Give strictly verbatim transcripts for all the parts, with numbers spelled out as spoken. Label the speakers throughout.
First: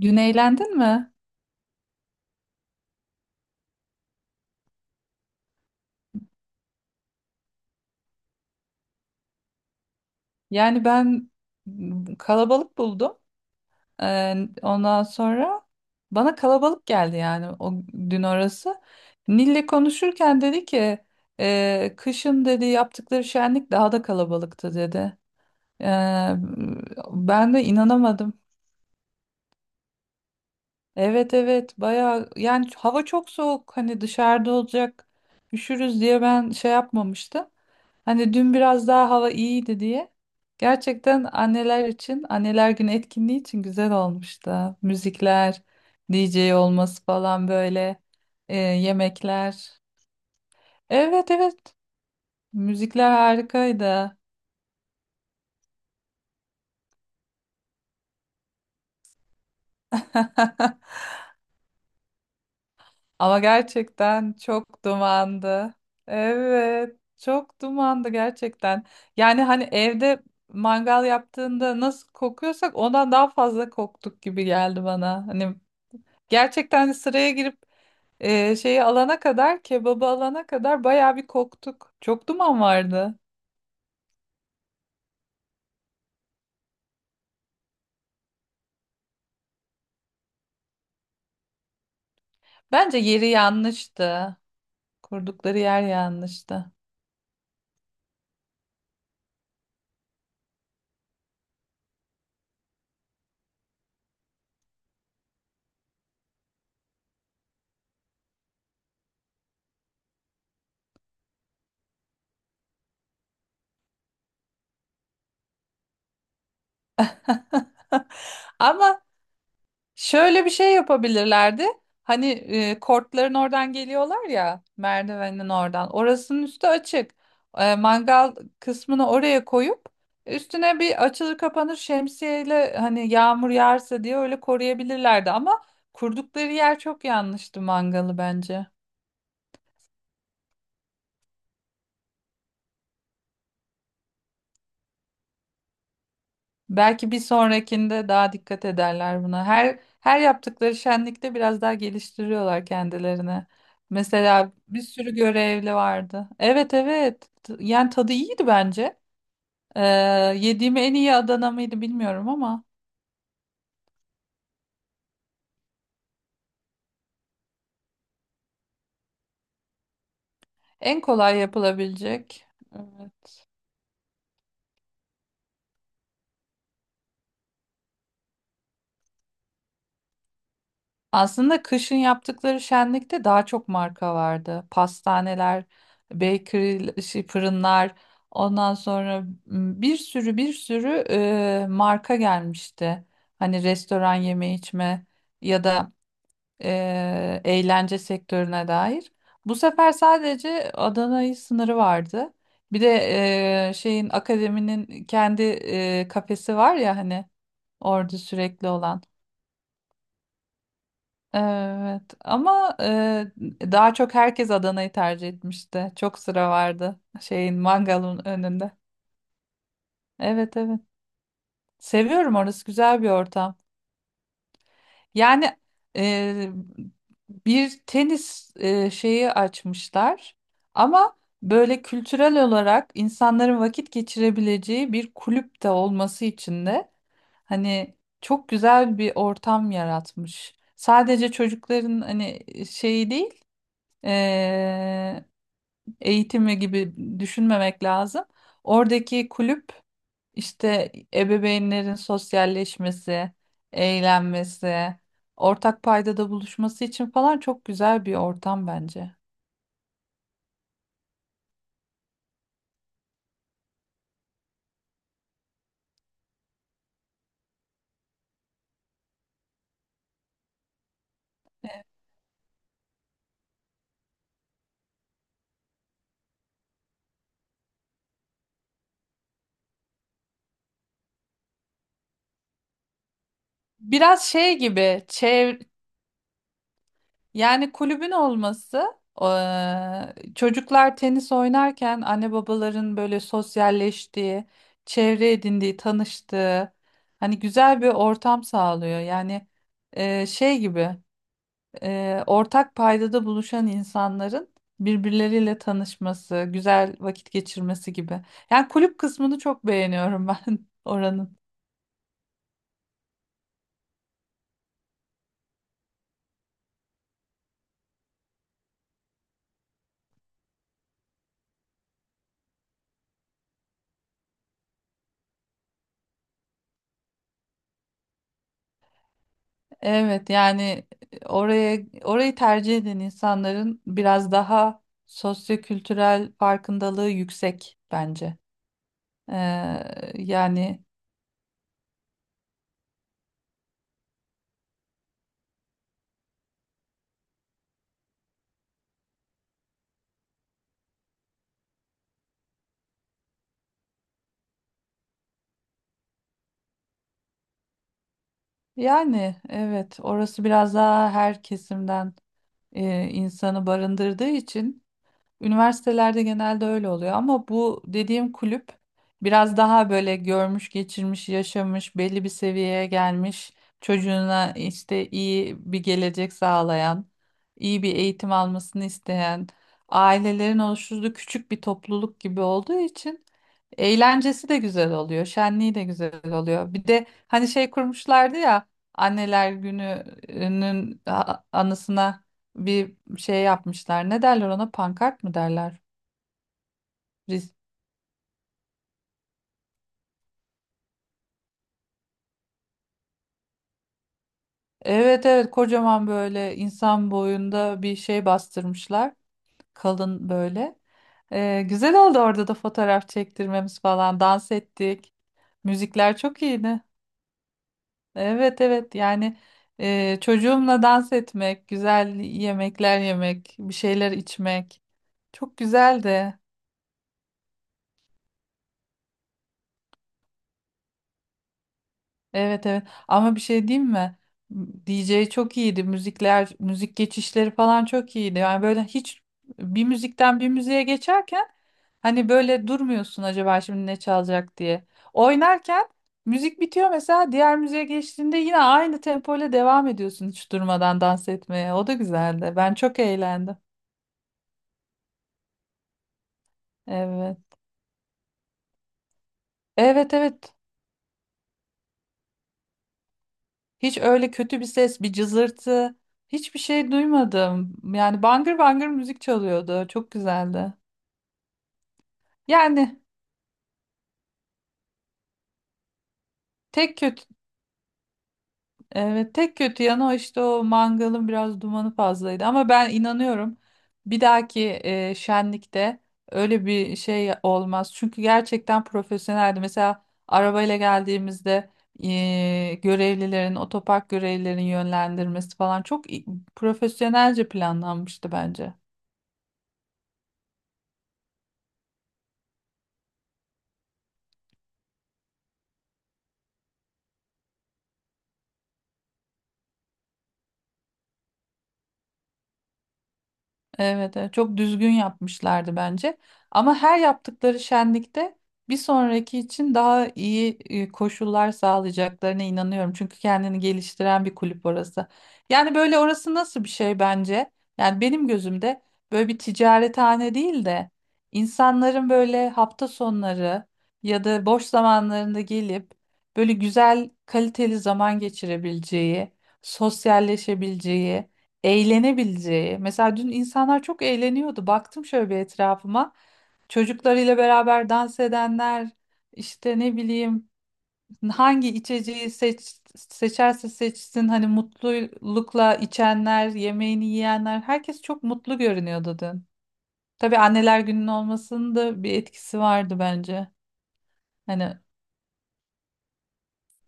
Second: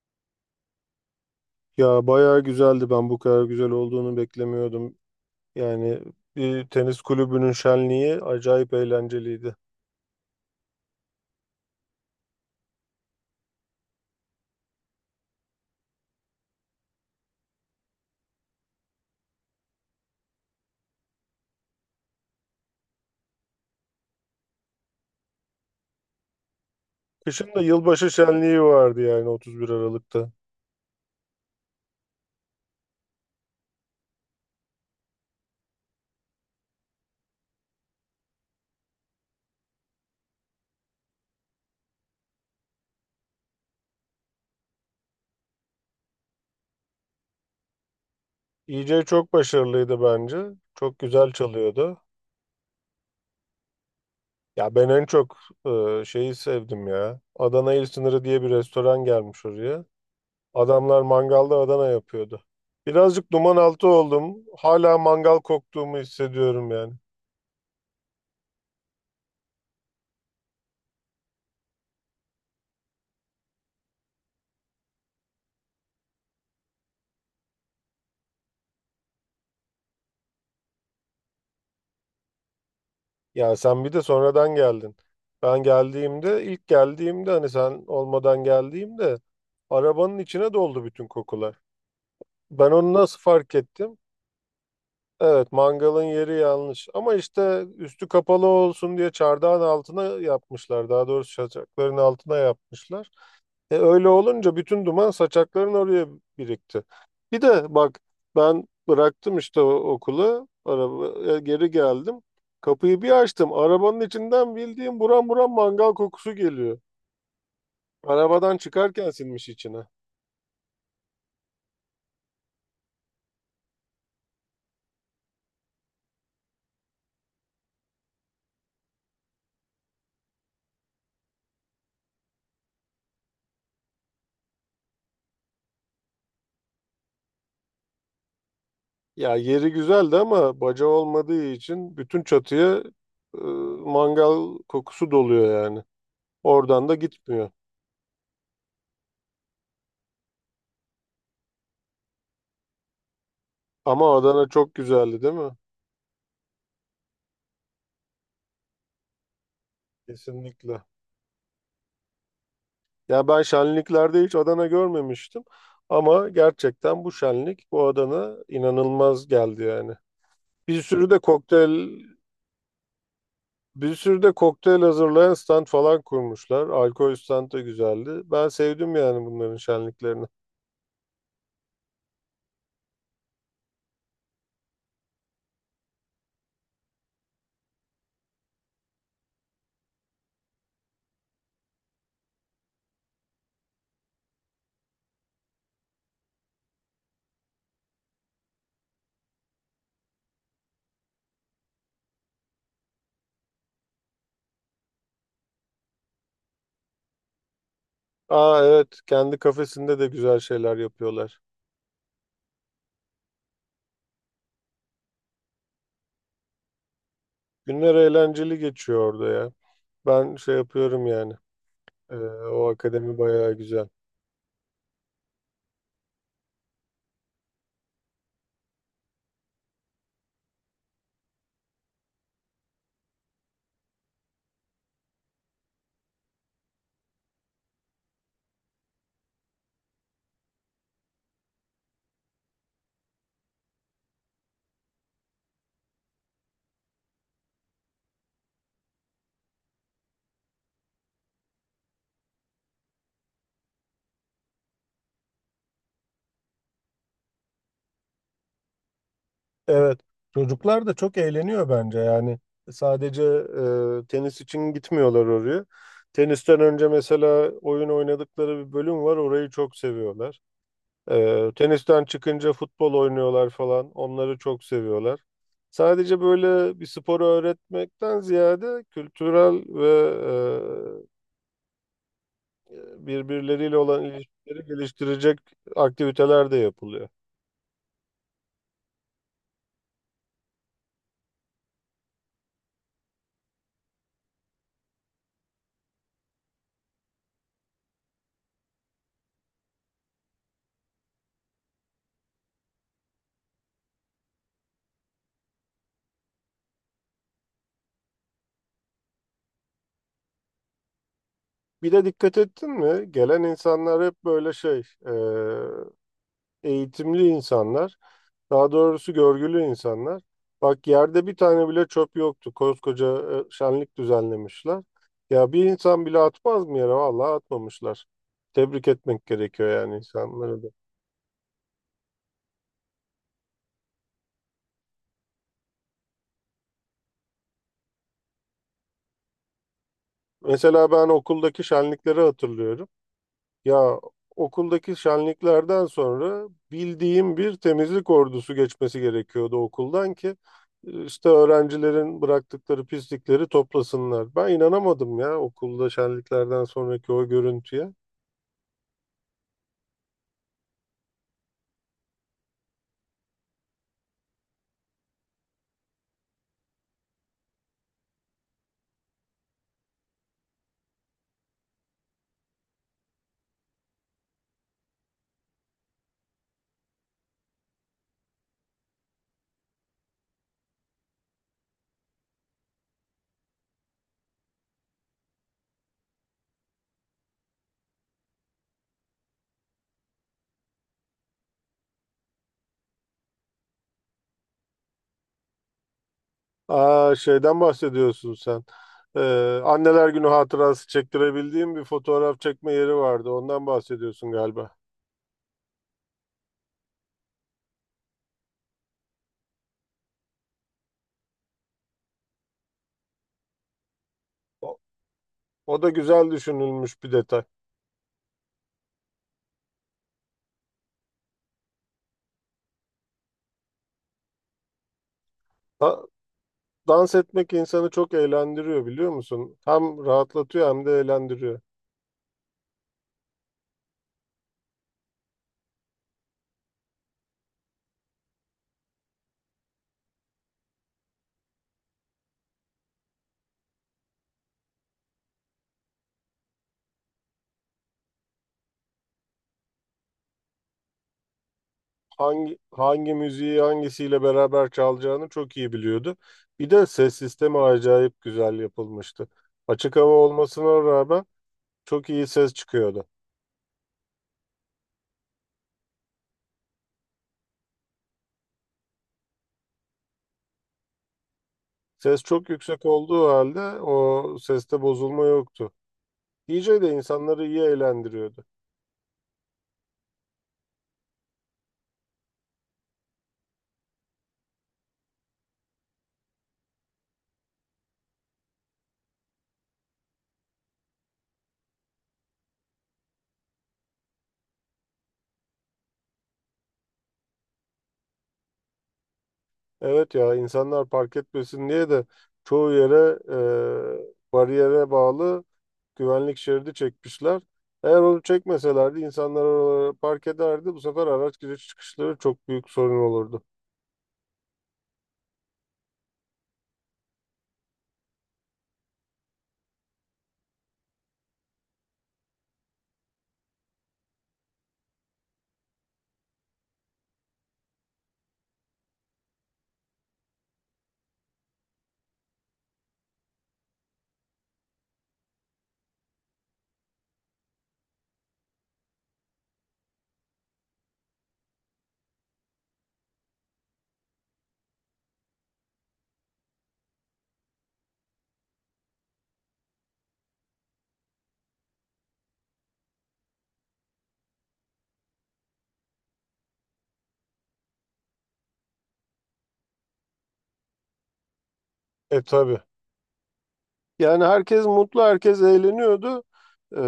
Speaker 1: Dün eğlendin mi?
Speaker 2: Ya bayağı güzeldi. Ben bu kadar güzel olduğunu beklemiyordum. Yani bir tenis kulübünün şenliği acayip eğlenceliydi.
Speaker 1: Yani ben m, kalabalık buldum. Ee, ondan sonra bana kalabalık geldi yani o dün orası. Nil'le konuşurken dedi ki "Ee, kışın dedi yaptıkları şenlik daha da kalabalıktı dedi. Ee,
Speaker 2: Kışın
Speaker 1: ben
Speaker 2: da
Speaker 1: de
Speaker 2: yılbaşı
Speaker 1: inanamadım.
Speaker 2: şenliği vardı yani otuz bir Aralık'ta.
Speaker 1: Evet evet bayağı yani hava çok soğuk hani dışarıda olacak üşürüz diye ben şey yapmamıştım. Hani dün biraz daha hava iyiydi diye. Gerçekten anneler için anneler günü etkinliği için güzel olmuştu. Müzikler, D J olması falan böyle e,
Speaker 2: E J çok
Speaker 1: yemekler.
Speaker 2: başarılıydı bence. Çok
Speaker 1: Evet
Speaker 2: güzel
Speaker 1: evet,
Speaker 2: çalıyordu.
Speaker 1: müzikler harikaydı.
Speaker 2: Ya ben en çok e, şeyi sevdim ya. Adana İl Sınırı diye bir restoran gelmiş oraya. Adamlar mangalda Adana yapıyordu. Birazcık
Speaker 1: Ama
Speaker 2: duman altı
Speaker 1: gerçekten
Speaker 2: oldum.
Speaker 1: çok
Speaker 2: Hala mangal
Speaker 1: dumandı.
Speaker 2: koktuğumu hissediyorum yani.
Speaker 1: Evet, çok dumandı gerçekten. Yani hani evde mangal yaptığında nasıl kokuyorsak ondan daha fazla koktuk gibi geldi bana. Hani gerçekten hani sıraya girip e, şeyi alana kadar, kebabı alana kadar bayağı bir koktuk. Çok duman vardı.
Speaker 2: Ya sen bir de sonradan geldin. Ben geldiğimde, ilk geldiğimde hani sen olmadan geldiğimde arabanın içine doldu bütün kokular. Ben onu
Speaker 1: Bence
Speaker 2: nasıl
Speaker 1: yeri
Speaker 2: fark ettim?
Speaker 1: yanlıştı.
Speaker 2: Evet,
Speaker 1: Kurdukları yer
Speaker 2: mangalın yeri
Speaker 1: yanlıştı.
Speaker 2: yanlış. Ama işte üstü kapalı olsun diye çardağın altına yapmışlar. Daha doğrusu çaçakların altına yapmışlar. E öyle olunca bütün duman saçakların oraya birikti. Bir de bak ben bıraktım işte o okulu, araba, e, geri geldim. Kapıyı bir açtım. Arabanın içinden bildiğim buram buram mangal kokusu geliyor. Arabadan
Speaker 1: Ama
Speaker 2: çıkarken sinmiş içine.
Speaker 1: şöyle bir şey yapabilirlerdi. Hani e, kortların oradan geliyorlar ya, merdivenin oradan. Orasının üstü açık. E, mangal kısmını oraya koyup üstüne bir açılır kapanır şemsiyeyle hani yağmur yağarsa diye öyle koruyabilirlerdi. Ama kurdukları yer çok yanlıştı mangalı bence.
Speaker 2: Ya yeri güzeldi ama baca olmadığı için bütün çatıya e, mangal kokusu doluyor yani. Oradan da
Speaker 1: Belki bir
Speaker 2: gitmiyor.
Speaker 1: sonrakinde daha dikkat ederler buna. Her her yaptıkları şenlikte biraz daha geliştiriyorlar kendilerini.
Speaker 2: Ama Adana
Speaker 1: Mesela
Speaker 2: çok
Speaker 1: bir sürü
Speaker 2: güzeldi, değil mi?
Speaker 1: görevli vardı. Evet evet. T- Yani tadı iyiydi bence. Ee, yediğim
Speaker 2: Kesinlikle.
Speaker 1: en iyi Adana mıydı bilmiyorum ama
Speaker 2: Ya ben şenliklerde hiç Adana görmemiştim. Ama gerçekten bu şenlik, bu Adana inanılmaz geldi yani. Bir
Speaker 1: en
Speaker 2: sürü de
Speaker 1: kolay
Speaker 2: kokteyl
Speaker 1: yapılabilecek.
Speaker 2: bir sürü de kokteyl hazırlayan stand falan kurmuşlar. Alkol stand da güzeldi. Ben sevdim yani bunların şenliklerini.
Speaker 1: Aslında kışın yaptıkları şenlikte daha çok marka vardı. Pastaneler, bakery, şey, fırınlar, ondan sonra m, bir sürü bir sürü e, marka gelmişti. Hani restoran, yeme içme ya da e, eğlence sektörüne dair. Bu sefer sadece Adana'yı sınırı vardı. Bir de e, şeyin, akademinin kendi e, kafesi var ya hani, orada
Speaker 2: Aa
Speaker 1: sürekli
Speaker 2: evet,
Speaker 1: olan.
Speaker 2: kendi kafesinde de güzel şeyler yapıyorlar.
Speaker 1: Evet ama e, daha çok herkes Adana'yı tercih etmişti. Çok sıra vardı şeyin,
Speaker 2: Günler
Speaker 1: mangalın
Speaker 2: eğlenceli
Speaker 1: önünde.
Speaker 2: geçiyor orada ya. Ben şey
Speaker 1: Evet evet.
Speaker 2: yapıyorum yani. Ee,
Speaker 1: Seviyorum, orası
Speaker 2: O
Speaker 1: güzel bir
Speaker 2: akademi bayağı
Speaker 1: ortam.
Speaker 2: güzel.
Speaker 1: Yani e, bir tenis e, şeyi açmışlar ama böyle kültürel olarak insanların vakit geçirebileceği bir kulüp de olması için de hani çok güzel bir ortam yaratmış. Sadece çocukların hani şeyi değil, e, eğitimi gibi düşünmemek lazım. Oradaki kulüp işte ebeveynlerin sosyalleşmesi, eğlenmesi, ortak paydada buluşması için falan çok güzel bir ortam bence.
Speaker 2: Evet, çocuklar da çok eğleniyor bence yani sadece e, tenis için gitmiyorlar oraya. Tenisten önce mesela oyun oynadıkları bir bölüm var, orayı çok seviyorlar. E, tenisten çıkınca futbol oynuyorlar falan, onları çok seviyorlar. Sadece böyle bir sporu öğretmekten ziyade kültürel ve e, birbirleriyle olan
Speaker 1: Biraz şey
Speaker 2: ilişkileri
Speaker 1: gibi,
Speaker 2: geliştirecek
Speaker 1: çev-
Speaker 2: aktiviteler de yapılıyor.
Speaker 1: yani kulübün olması, eee, çocuklar tenis oynarken anne babaların böyle sosyalleştiği, çevre edindiği, tanıştığı hani güzel bir ortam sağlıyor. Yani eee, şey gibi, eee, ortak paydada buluşan insanların birbirleriyle tanışması, güzel vakit geçirmesi gibi. Yani kulüp kısmını çok beğeniyorum ben oranın.
Speaker 2: Bir de dikkat ettin mi? Gelen insanlar hep böyle şey, eğitimli insanlar, daha doğrusu görgülü insanlar. Bak, yerde bir tane bile çöp yoktu. Koskoca e, şenlik düzenlemişler. Ya bir insan bile atmaz mı yere? Vallahi atmamışlar. Tebrik etmek gerekiyor yani
Speaker 1: Evet
Speaker 2: insanları da.
Speaker 1: yani e, oraya orayı tercih eden insanların biraz daha sosyokültürel farkındalığı yüksek bence. Ee, yani
Speaker 2: Mesela ben okuldaki şenlikleri hatırlıyorum. Ya okuldaki şenliklerden sonra bildiğim bir temizlik ordusu geçmesi gerekiyordu okuldan ki işte öğrencilerin bıraktıkları pislikleri toplasınlar. Ben inanamadım ya okulda şenliklerden sonraki o görüntüye.
Speaker 1: yani evet, orası biraz daha her kesimden e, insanı barındırdığı için. Üniversitelerde genelde öyle oluyor ama bu dediğim kulüp biraz daha böyle görmüş, geçirmiş, yaşamış, belli bir seviyeye gelmiş, çocuğuna işte iyi bir gelecek sağlayan, iyi bir eğitim almasını isteyen ailelerin oluşturduğu küçük bir topluluk gibi olduğu için eğlencesi de güzel oluyor, şenliği de güzel oluyor. Bir de hani şey kurmuşlardı ya, Anneler Günü'nün a- anısına bir şey yapmışlar. Ne derler ona? Pankart mı derler?
Speaker 2: Aa
Speaker 1: Riz-
Speaker 2: şeyden bahsediyorsun sen. Ee, Anneler Günü hatırası çektirebildiğim bir fotoğraf çekme yeri vardı. Ondan bahsediyorsun galiba.
Speaker 1: Evet evet, kocaman böyle insan boyunda bir şey bastırmışlar. Kalın böyle. Ee, güzel oldu orada da fotoğraf çektirmemiz falan. Dans
Speaker 2: O,
Speaker 1: ettik.
Speaker 2: o da
Speaker 1: Müzikler
Speaker 2: güzel
Speaker 1: çok iyiydi.
Speaker 2: düşünülmüş bir detay.
Speaker 1: Evet evet yani e, çocuğumla dans etmek, güzel yemekler yemek, bir şeyler içmek. Çok
Speaker 2: Ha-
Speaker 1: güzeldi.
Speaker 2: Dans etmek insanı çok eğlendiriyor, biliyor musun? Hem rahatlatıyor hem de eğlendiriyor.
Speaker 1: Evet evet, ama bir şey diyeyim mi? D J çok iyiydi. Müzikler, müzik geçişleri falan çok iyiydi. Yani böyle hiç bir müzikten bir müziğe geçerken hani böyle durmuyorsun acaba şimdi ne çalacak diye. Oynarken müzik bitiyor mesela, diğer müziğe geçtiğinde yine aynı tempo ile devam ediyorsun hiç durmadan dans etmeye. O da güzeldi.
Speaker 2: Hangi
Speaker 1: Ben çok
Speaker 2: hangi
Speaker 1: eğlendim.
Speaker 2: müziği hangisiyle beraber çalacağını çok iyi biliyordu. Bir de ses
Speaker 1: Evet.
Speaker 2: sistemi acayip güzel yapılmıştı. Açık hava
Speaker 1: Evet evet.
Speaker 2: olmasına rağmen çok iyi ses çıkıyordu.
Speaker 1: Hiç öyle kötü bir ses, bir cızırtı, hiçbir şey duymadım. Yani bangır bangır müzik çalıyordu. Çok güzeldi.
Speaker 2: Ses çok yüksek
Speaker 1: Yani
Speaker 2: olduğu halde o seste bozulma yoktu. D J de
Speaker 1: tek kötü
Speaker 2: insanları iyi eğlendiriyordu.
Speaker 1: evet, tek kötü yanı o işte, o mangalın biraz dumanı fazlaydı, ama ben inanıyorum bir dahaki e, şenlikte öyle bir şey olmaz. Çünkü gerçekten profesyoneldi. Mesela arabayla geldiğimizde e, görevlilerin, otopark görevlilerin yönlendirmesi falan çok i- profesyonelce planlanmıştı bence.
Speaker 2: Evet ya, insanlar park etmesin diye de çoğu yere e, bariyere bağlı güvenlik şeridi çekmişler. Eğer onu çekmeselerdi insanlar oralara park ederdi. Bu sefer araç giriş çıkışları çok büyük sorun olurdu.
Speaker 1: Evet, evet, çok düzgün yapmışlardı bence. Ama her yaptıkları şenlikte bir sonraki için daha iyi e, koşullar sağlayacaklarına inanıyorum. Çünkü kendini geliştiren bir kulüp orası. Yani böyle orası nasıl bir şey bence? Yani benim gözümde böyle bir ticarethane değil de insanların böyle hafta sonları ya da boş zamanlarında gelip böyle güzel kaliteli zaman geçirebileceği, sosyalleşebileceği, eğlenebileceği. Mesela dün insanlar çok eğleniyordu. Baktım şöyle bir etrafıma. Çocuklarıyla beraber dans edenler, işte ne bileyim, hangi içeceği seç, seçerse seçsin hani mutlulukla içenler, yemeğini yiyenler, herkes çok mutlu görünüyordu dün. Tabii anneler gününün olmasının da bir
Speaker 2: E tabii.
Speaker 1: etkisi vardı bence.
Speaker 2: Yani herkes
Speaker 1: Hani
Speaker 2: mutlu, herkes eğleniyordu. E,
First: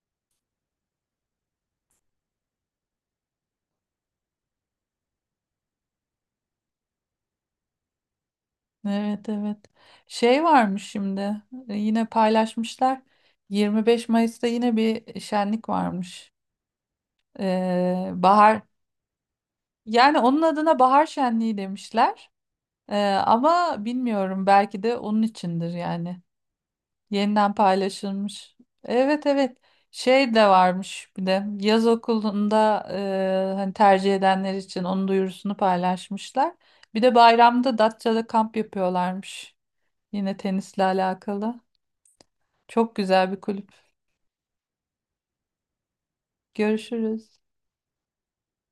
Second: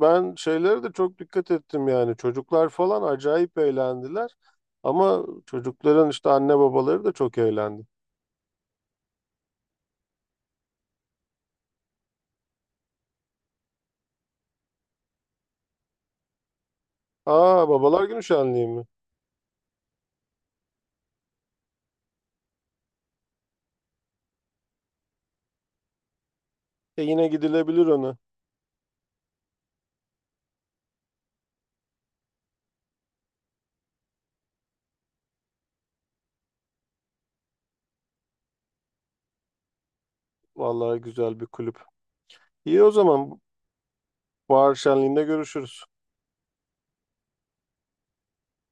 Speaker 2: Ben şeylere de çok dikkat ettim yani. Çocuklar falan acayip eğlendiler. Ama çocukların işte anne babaları da çok eğlendi.
Speaker 1: evet evet. Şey varmış şimdi, yine paylaşmışlar. yirmi beş Mayıs'ta yine bir şenlik varmış.
Speaker 2: Aa babalar
Speaker 1: Ee,
Speaker 2: günü
Speaker 1: bahar,
Speaker 2: şenliği mi?
Speaker 1: yani onun adına bahar şenliği demişler. Ee, ama bilmiyorum, belki de onun içindir yani.
Speaker 2: E yine
Speaker 1: Yeniden
Speaker 2: gidilebilir ona.
Speaker 1: paylaşılmış. Evet evet. Şey de varmış, bir de yaz okulunda e, hani tercih edenler için onun duyurusunu paylaşmışlar. Bir de bayramda Datça'da kamp yapıyorlarmış. Yine tenisle
Speaker 2: Vallahi güzel bir
Speaker 1: alakalı.
Speaker 2: kulüp. İyi o
Speaker 1: Çok güzel
Speaker 2: zaman.
Speaker 1: bir kulüp.
Speaker 2: Bahar Şenliği'nde görüşürüz.
Speaker 1: Görüşürüz.